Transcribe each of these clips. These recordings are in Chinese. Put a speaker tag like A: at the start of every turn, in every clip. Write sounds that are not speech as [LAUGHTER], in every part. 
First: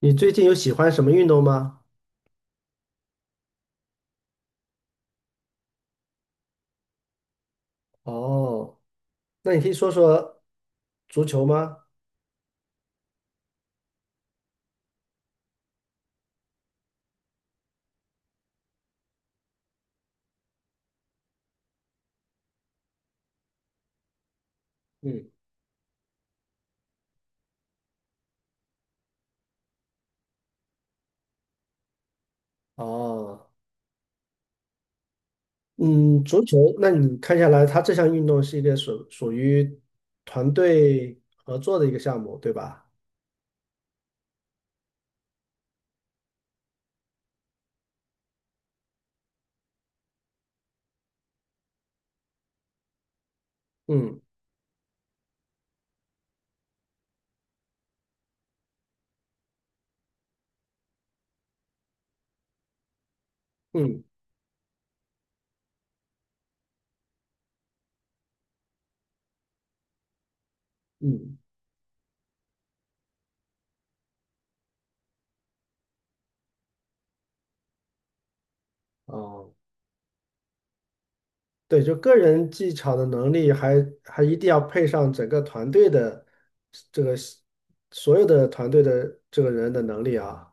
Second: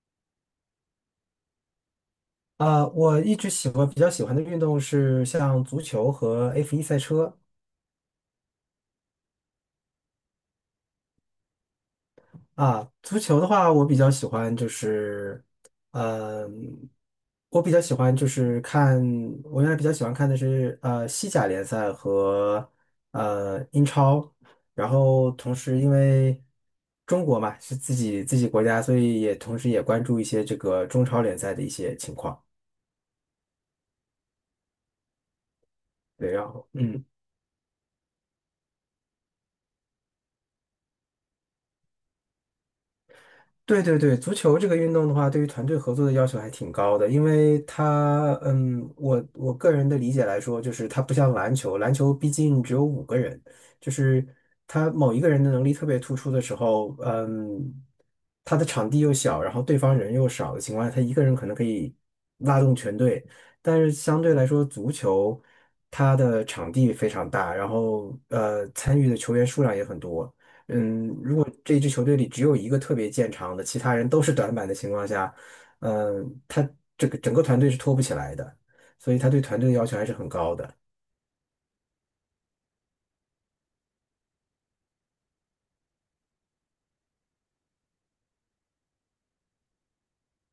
A: 你最近有喜欢什么运动吗？
B: 啊，我一直喜欢比较喜欢的运动是像足球和 F1 赛车
A: 哦，那你可以说说足球吗？
B: 啊。足球的话，嗯、我比较喜欢就是看，我原来比较喜欢看的是西甲联赛和英超，然
A: 嗯，
B: 后同时因为中国嘛是自己国家，所以也同时也关注一些这个中超联赛的一些情况。
A: 哦，嗯，
B: 对，
A: 足
B: 然
A: 球，
B: 后
A: 那
B: 嗯。
A: 你看下来，它这项运动是一个属于团队合作的一个项目，对吧？
B: 对对对，足球这个运动的话，对于团队合作的要求还挺高的，因为它，我个人的理解来说，就是它不像篮球，篮球毕竟只有五个人，就
A: 嗯
B: 是他某一个人的能力特别突出的时候，他的场地又小，然后对方人又少的情况下，他一个人可能可以拉动全队，但是
A: 嗯
B: 相对来说，足球它的场地非常大，然后参与的球员数量也很多。如
A: 嗯，
B: 果这支球队里只有一个特别见长的，其他人都是短板的情况下，嗯，他这个整个团队是拖不起来的，所以他对
A: 哦，
B: 团队的要求还是很高的。
A: 对，就个人技巧的能力还，一定要配上整个团队的这个所有的团队的这个人的能力啊。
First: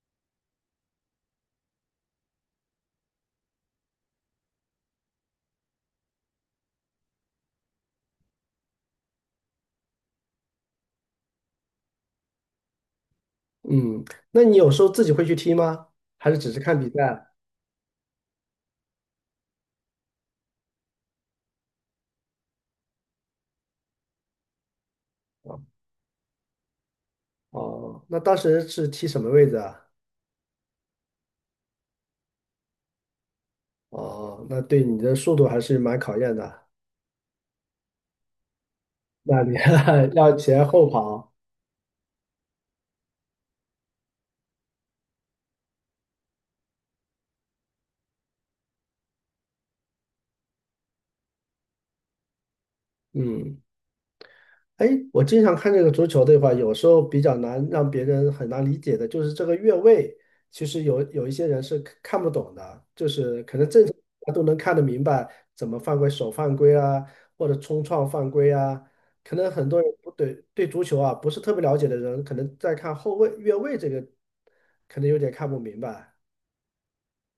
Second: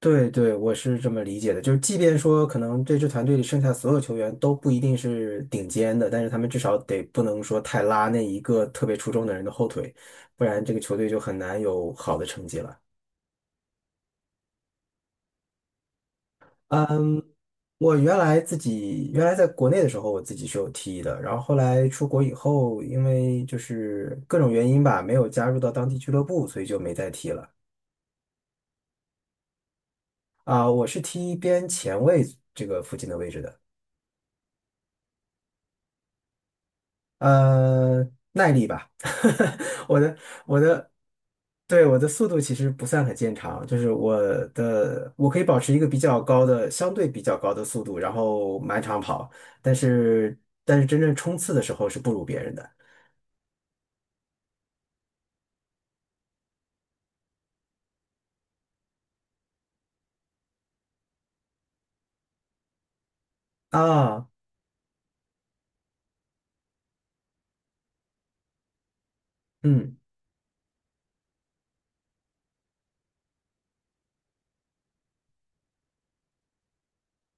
B: 对对，我是这么理解的，就是即便说可能这支团队里剩下所有球员都不一定是顶尖的，但是他们至少得不能说太拉那一个特别出众的人的后腿，不然这个球队就很难有好的成绩了。
A: 嗯，那你有时候自己会去踢吗？还是只是看比
B: 嗯，
A: 赛？
B: 我自己原来在国内的时候，我自己是有踢的，然后后来出国以后，因为就是各种原因吧，没有加入到当地俱乐部，所以就没再踢了。
A: 哦，那当时是踢什么位置啊？
B: 啊、我是踢边前卫这个附近的位置的，
A: 哦，那对你的速度还是蛮考验的。
B: 呃，耐力吧，
A: 那你
B: [LAUGHS] 我
A: [LAUGHS]
B: 的
A: 要
B: 我
A: 前后
B: 的，
A: 跑，
B: 对，我的速度其实不算很见长，就是我可以保持一个比较高的相对比较高的速度，然后满场跑。但是但是真正冲刺的时候是不如别人的。
A: 嗯，哎，我经常看这个足球的话，有时候比较难让别人很难理解的，就是这个越位，其实有一些人是看不懂的，就是可能正常
B: 啊，
A: 他都能看得明白怎么犯规，手犯规啊，或者冲撞犯规啊，可能很多人
B: 嗯。
A: 不对足球啊不是特别了解的人，可能在看后卫越位这个，可能有点看不明白。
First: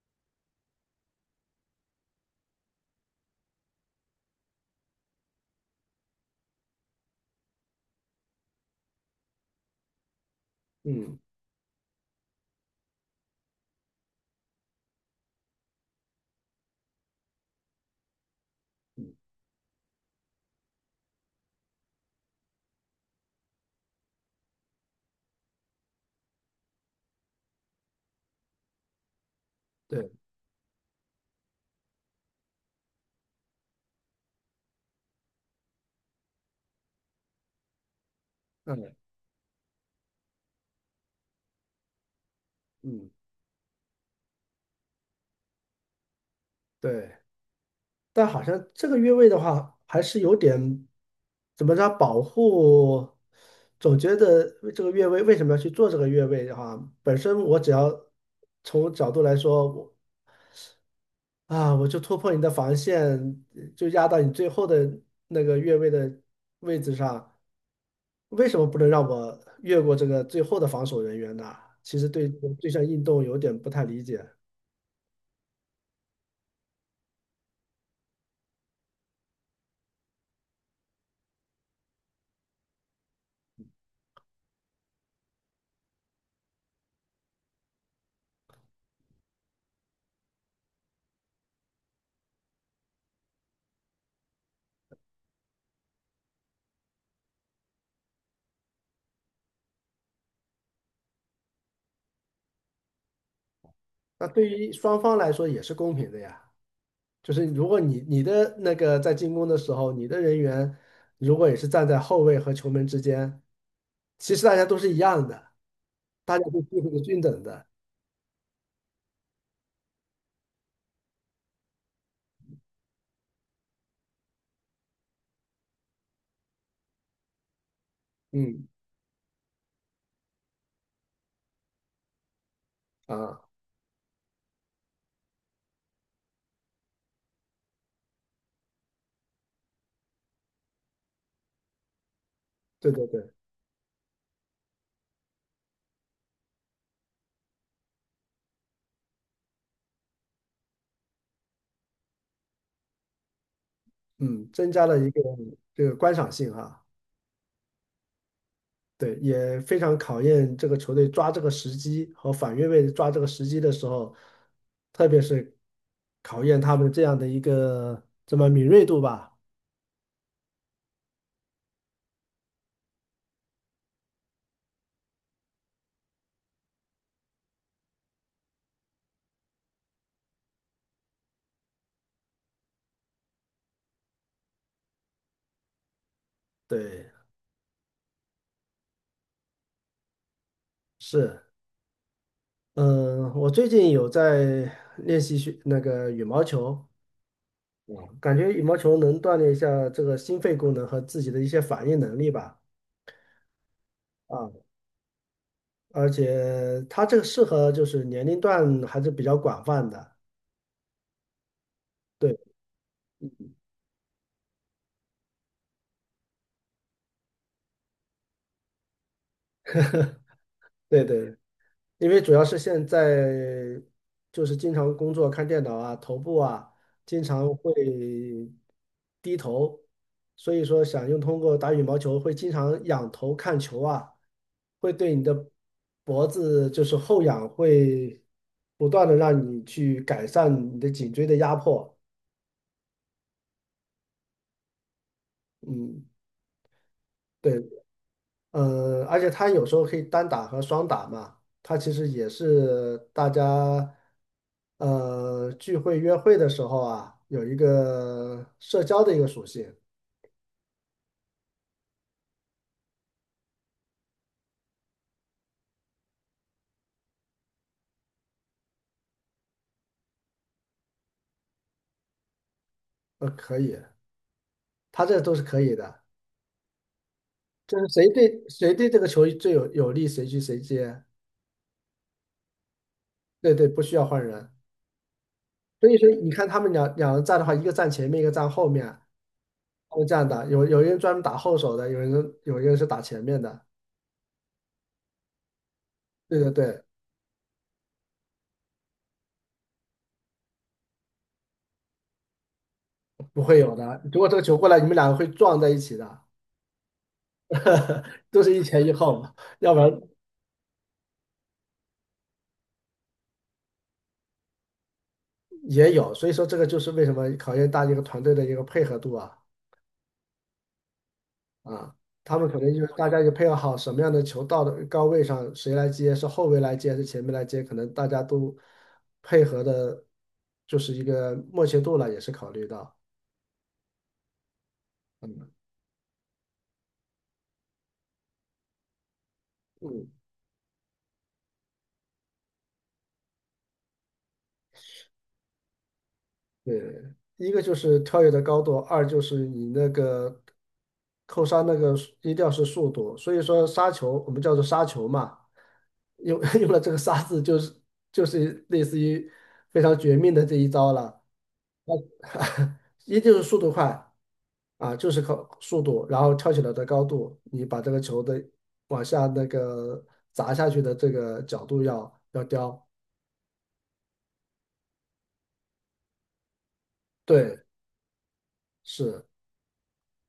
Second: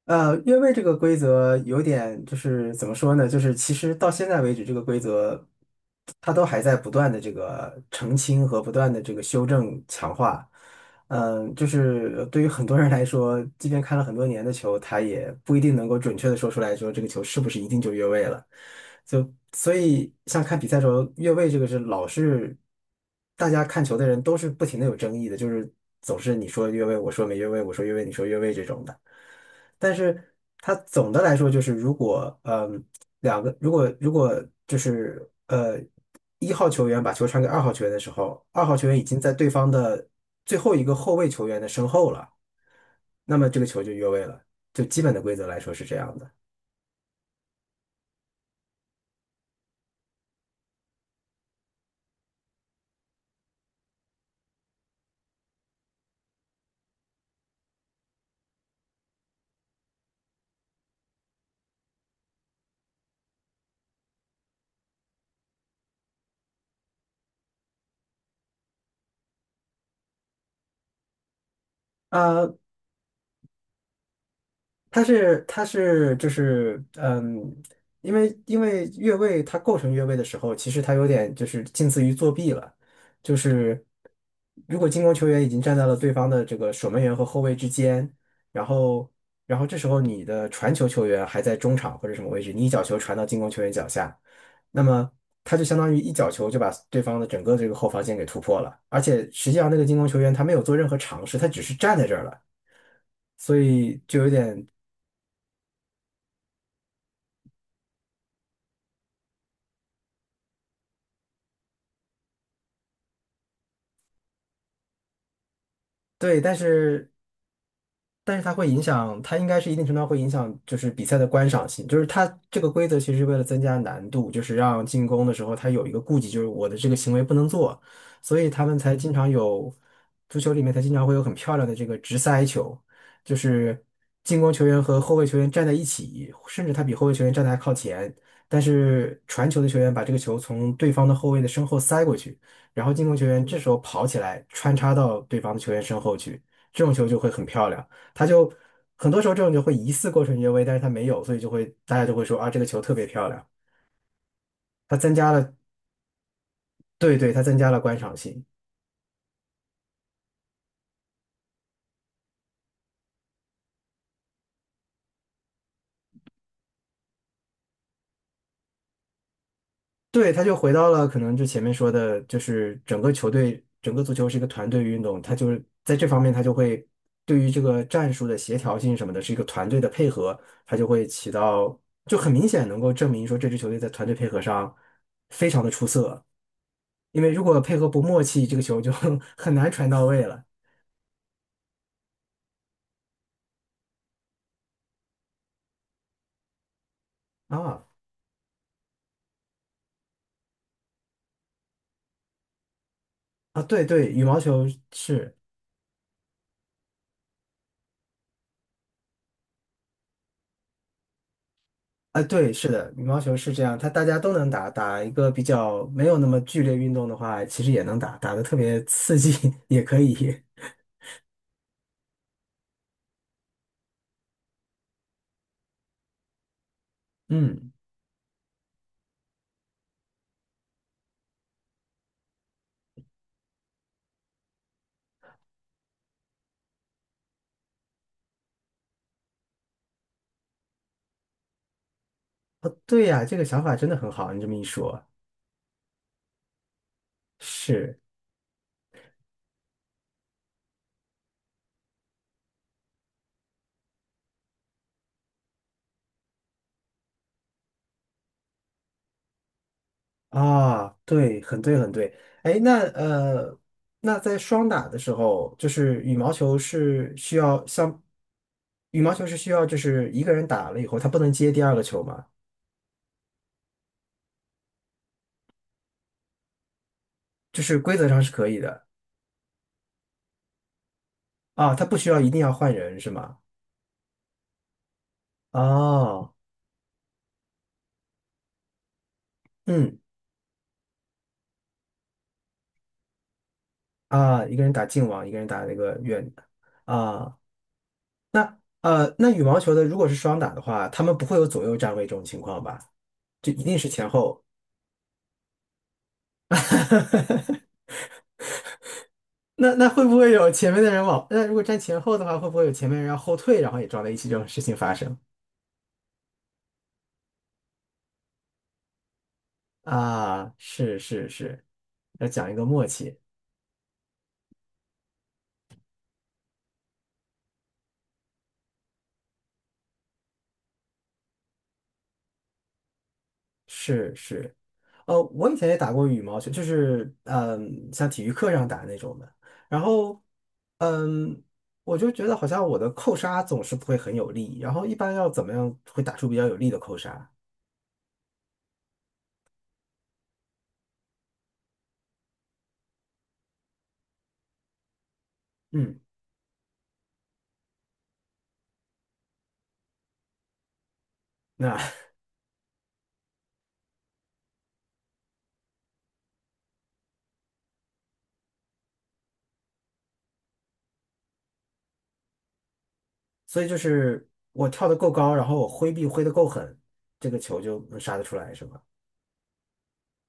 B: 越位这个规则有点就是怎么说呢？就是其实到现在为止，这个规则它都还在不断的这个澄清和不断的这个修正强化。
A: 嗯，
B: 嗯，就是对于很多人来说，即便看了很多年的球，他也不一定能够准确的说出来说这个球是不是一定就越位了。就所以像看比赛的时候，越位这个是老是大家看球的人都是不停的有争议的，就是总是你说越位，我说没越位，我说越位，你说越位这种的。但
A: 对，
B: 是它总的来说就是，如果嗯两个如果如果就是一号球员把球传给二号球员的时候，二号球
A: 嗯
B: 员已经在对方的最后一个后卫球员的身后了，
A: 嗯，
B: 那么这个球就越位了。就基本的规则来说是这样的。
A: 对，但好像这个越位的话，还是有点怎么着保护，总觉得这个越位为什么要去做这个越位的话，本身我只要从角度来说，我就突破你的防线，就压到你最后的那个越位的位置上，为什么不能让我越过这个最后的防守人员呢？其实对这个
B: 啊。
A: 这项运动有点不太理解。
B: 它是就是因为越位它构成越位的时候，其实它有点就是近似于作弊了，就是如果进攻球员已经站在了对方的这个守门员和后卫之间，然后然后这时候你的传球球员还在中场或者什么位置，你一脚球传到进攻球员脚下，那么他就相当于一脚球就把对方的整个这个后防线给突破了，而且实际上那个进攻球员他没有做任何尝试，他只是站在这儿了。所以就
A: 那
B: 有
A: 对
B: 点
A: 于双方来说也是公平的呀。就是如果你的那个在进攻的时候，你的人员如果也是站在后卫和球门之间，其实大家都是一样的，大
B: 对，
A: 家
B: 但
A: 都机会是
B: 是
A: 均等的。
B: 但是它会影响，它应该是一定程度上会影响，就是比赛的观赏性。就是它这个规则其实是为了增加难度，就是让进攻的时候它有一个顾忌，就是我的这个行为不能做，所以他
A: 嗯，
B: 们才经常有足球里面才经常会有很漂亮的这个直塞球，就
A: 啊，
B: 是进攻球员和后卫球员站在一起，甚至他比后卫球员站得还靠前，但是传球的球员把这个球从对方的后卫的身后塞过去，然
A: 对
B: 后
A: 对
B: 进攻球
A: 对，
B: 员这时候跑起来穿插到对方的球员身后去，这种球就会很漂亮。他就很多时候这种就会疑似过纯越位，但是他没有，所以就会大家就会说啊，这个球特别漂亮，
A: 嗯，增加
B: 他
A: 了一
B: 增
A: 个
B: 加了，
A: 这个观赏性哈，
B: 对对，他增加了观赏性，
A: 对，也非常考验这个球队抓这个时机和反越位抓这个时机的时候，特别是考验他们这样的一个这么敏锐度吧。
B: 对，他就回到了可能就前面说的，就是整个球队，整个足球是一个团队运动，他就是在这方面他就会对于这个战术的协调性什么的，是一个团队的配合，他就会起到就很明显能够证明说这支球队在团队配合上非常的出色，
A: 对，
B: 因为如果配合不默契，这个球就 [LAUGHS] 很难传到位了
A: 是。嗯，我最近有在练习学那个羽毛球，
B: 啊。
A: 我感觉羽毛球能锻炼一下这个心肺功能和自己的一些反应能力吧。
B: 啊，对对，羽毛
A: 啊，
B: 球是，
A: 而且它这个适合就是年龄段还是比较广泛的。
B: 啊，对，
A: 对
B: 是的，羽毛球是这样，它大家都能打，打一个比较没有那么剧烈运动的话，其实也能打，打的特别刺激 [LAUGHS] 也可以。
A: 对对，因为主要是现在就是经常工作看电脑啊，头部啊，经
B: [LAUGHS]
A: 常会
B: 嗯，
A: 低头，所以说想用通过打羽毛球会经常仰头看球啊。会对你的脖子就是后仰，会不断的让你去改善你的颈椎的压迫。
B: 哦，对呀，这个想法真的很好，你这么一说，
A: 嗯，对，
B: 是
A: 而且它有时候可以单打和双打嘛，它其实也是大家聚会约会的时候啊，有一个社交的一个属性。
B: 啊，对，很对，很对。哎，那那在双打的时候，就是羽毛球是需要就是一个人打了以后，他不能接第二个球吗？
A: 可以，它这都是可以的，
B: 就
A: 就
B: 是
A: 是
B: 规则
A: 谁
B: 上是
A: 对
B: 可以
A: 谁
B: 的。
A: 对这个球最有利，谁去谁接。
B: 啊，他不需要一定要换人是吗？
A: 对对，不需要换人。所以说你
B: 哦，
A: 看他们两人站的话，一个站前面，一个站后面，
B: 嗯，
A: 他这样的，有人专门打后手的，有一个人是打前面的。
B: 啊，一个人打近网，一个人打那个远
A: 对
B: 的
A: 对对，
B: 啊，那那羽毛球的如果是双打的话，他们不会有左右站位这种情况吧？
A: 不
B: 就
A: 会
B: 一
A: 有
B: 定是
A: 的。
B: 前
A: 如果这个
B: 后。
A: 球过来，你们两个会撞在一起的，
B: [LAUGHS]
A: [LAUGHS] 都是一前一后嘛，要
B: 那
A: 不
B: 那
A: 然
B: 会不会有前面的人往？那如果站前后的话，会不会有前面人要后退，然后也撞在一起这种事情发生？
A: 也有。所以说这个就是为什么考验大家一个团队的一个配合度啊
B: 啊，是是是，
A: 啊，
B: 要
A: 他们
B: 讲一
A: 可
B: 个
A: 能就
B: 默
A: 是大
B: 契。
A: 家也配合好什么样的球到的高位上，谁来接，是后卫来接还是前面来接，可能大家都配合的，就是一个默契度了，也是考虑到。
B: 是是，
A: 嗯
B: 我以前也打过羽毛球，就是像体育课上打那种的。然
A: 嗯，
B: 后，嗯，我就觉得好像我的扣杀总是不会很有力，然后一般要怎么样会打出比较有力的扣
A: 对，
B: 杀？
A: 一个就是跳跃的高度，二就是你那个扣杀那个一定要是速度，所以说杀球我们叫做杀球嘛，
B: 嗯，
A: 用 [LAUGHS] 用了这个杀字就是类似于非常绝命的这一招了，
B: 那
A: [LAUGHS] 一定是速度快啊，就是靠速度，然后跳起来的高度，你把这个球的往下那个砸下去的这个角度要刁，
B: [LAUGHS] 所以就是我跳得够高，然后我挥臂挥得够狠，这个球
A: 对，
B: 就能杀得出来，是吗？
A: 是。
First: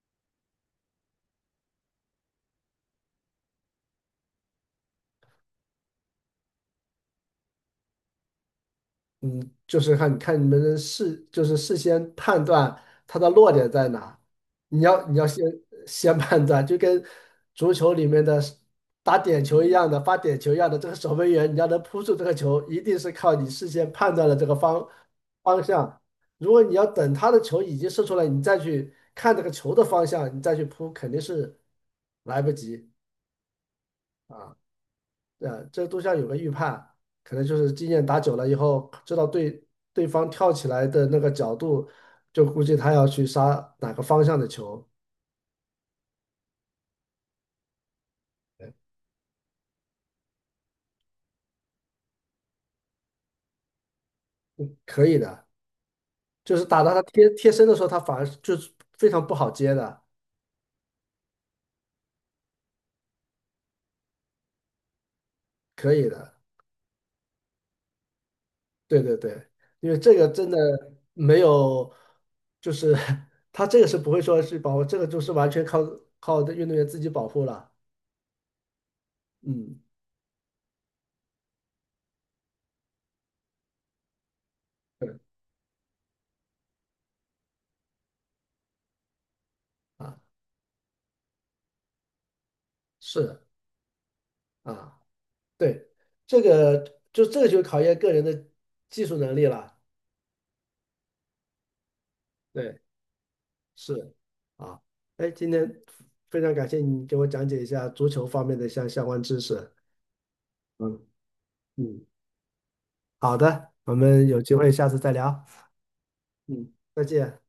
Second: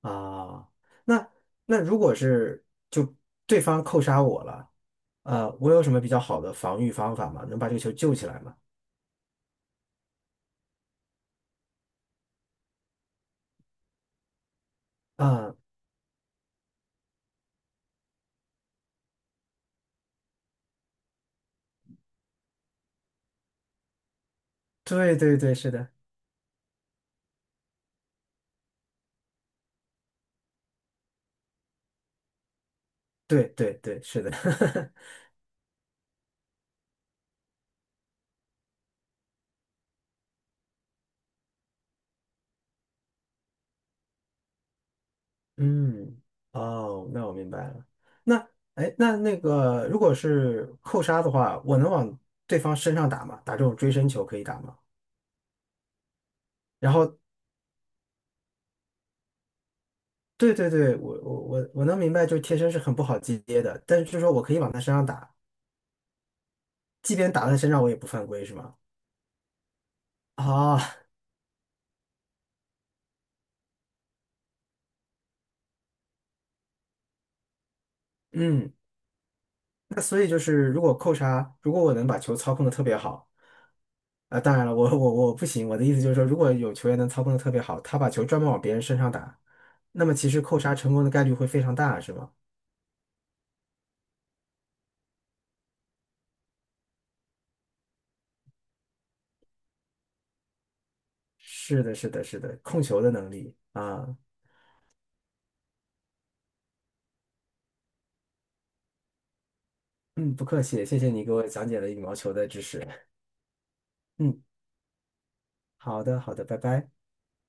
B: 啊，那那如果对方扣杀我了，我有什么比较好的防御方法吗？能把这个球救起来吗？
A: 就是看看你们的事，就是事先判断它的落点在哪。你要先
B: 啊、
A: 先判断，就跟足球里面的打点球一样的，发点球一样的，这个守门员你要能扑住这个球，一定是靠你事先判断了这个方
B: 对对对，
A: 方
B: 是的，
A: 向。如果你要等他的球已经射出来，你再去看这个球的方向，你再去扑，肯定是来不及。
B: 对对对，是的，[LAUGHS]
A: 啊，这都像有个预判，可能就是经验打久了以后，知道对方跳起来的那个角度，就估计他要去杀哪个方向的球，
B: 嗯，哦，那我明白了。那哎，那个如果是扣杀的话，我能往对方身上打吗？打这种追身球可以打吗？
A: 可以的。就是打
B: 然
A: 到他
B: 后，
A: 贴身的时候，他反而就是非常不好接的，
B: 对对对，我能明白，就是贴身是很不好接的，但是就是说我可以往他身上打，
A: 可以的。
B: 即便打在身上，我也不犯规，是吗？
A: 对对对，因为这个真的
B: 啊、
A: 没有，就是 [LAUGHS] 他这个是不会说是保护，这个就是完全靠运动员自己保护了。
B: 嗯
A: 嗯，
B: 那所以就是，如果扣杀，如果我能把球操控的特别好，啊，当然了，我我
A: 对
B: 我不行。我的意思就是说，如果有球员能操控的特别好，他把球专门往别人身上打，那么
A: 啊，
B: 其实扣杀成功的概率会非常大，是吗？
A: 是啊。对，这个这个就考验个人的技术能力了。
B: 是的，是的，是的，
A: 对，
B: 控球的能力
A: 是
B: 啊，
A: 啊，哎，今天非常感谢你给我讲解一下足球方面的相关知识。
B: 嗯，不客气，谢
A: 嗯
B: 谢你给我讲解了羽
A: 嗯，
B: 毛球的知识。
A: 好的，我们有
B: 嗯，
A: 机会下次再聊。
B: 好的，好的，拜
A: 嗯，
B: 拜。
A: 再见。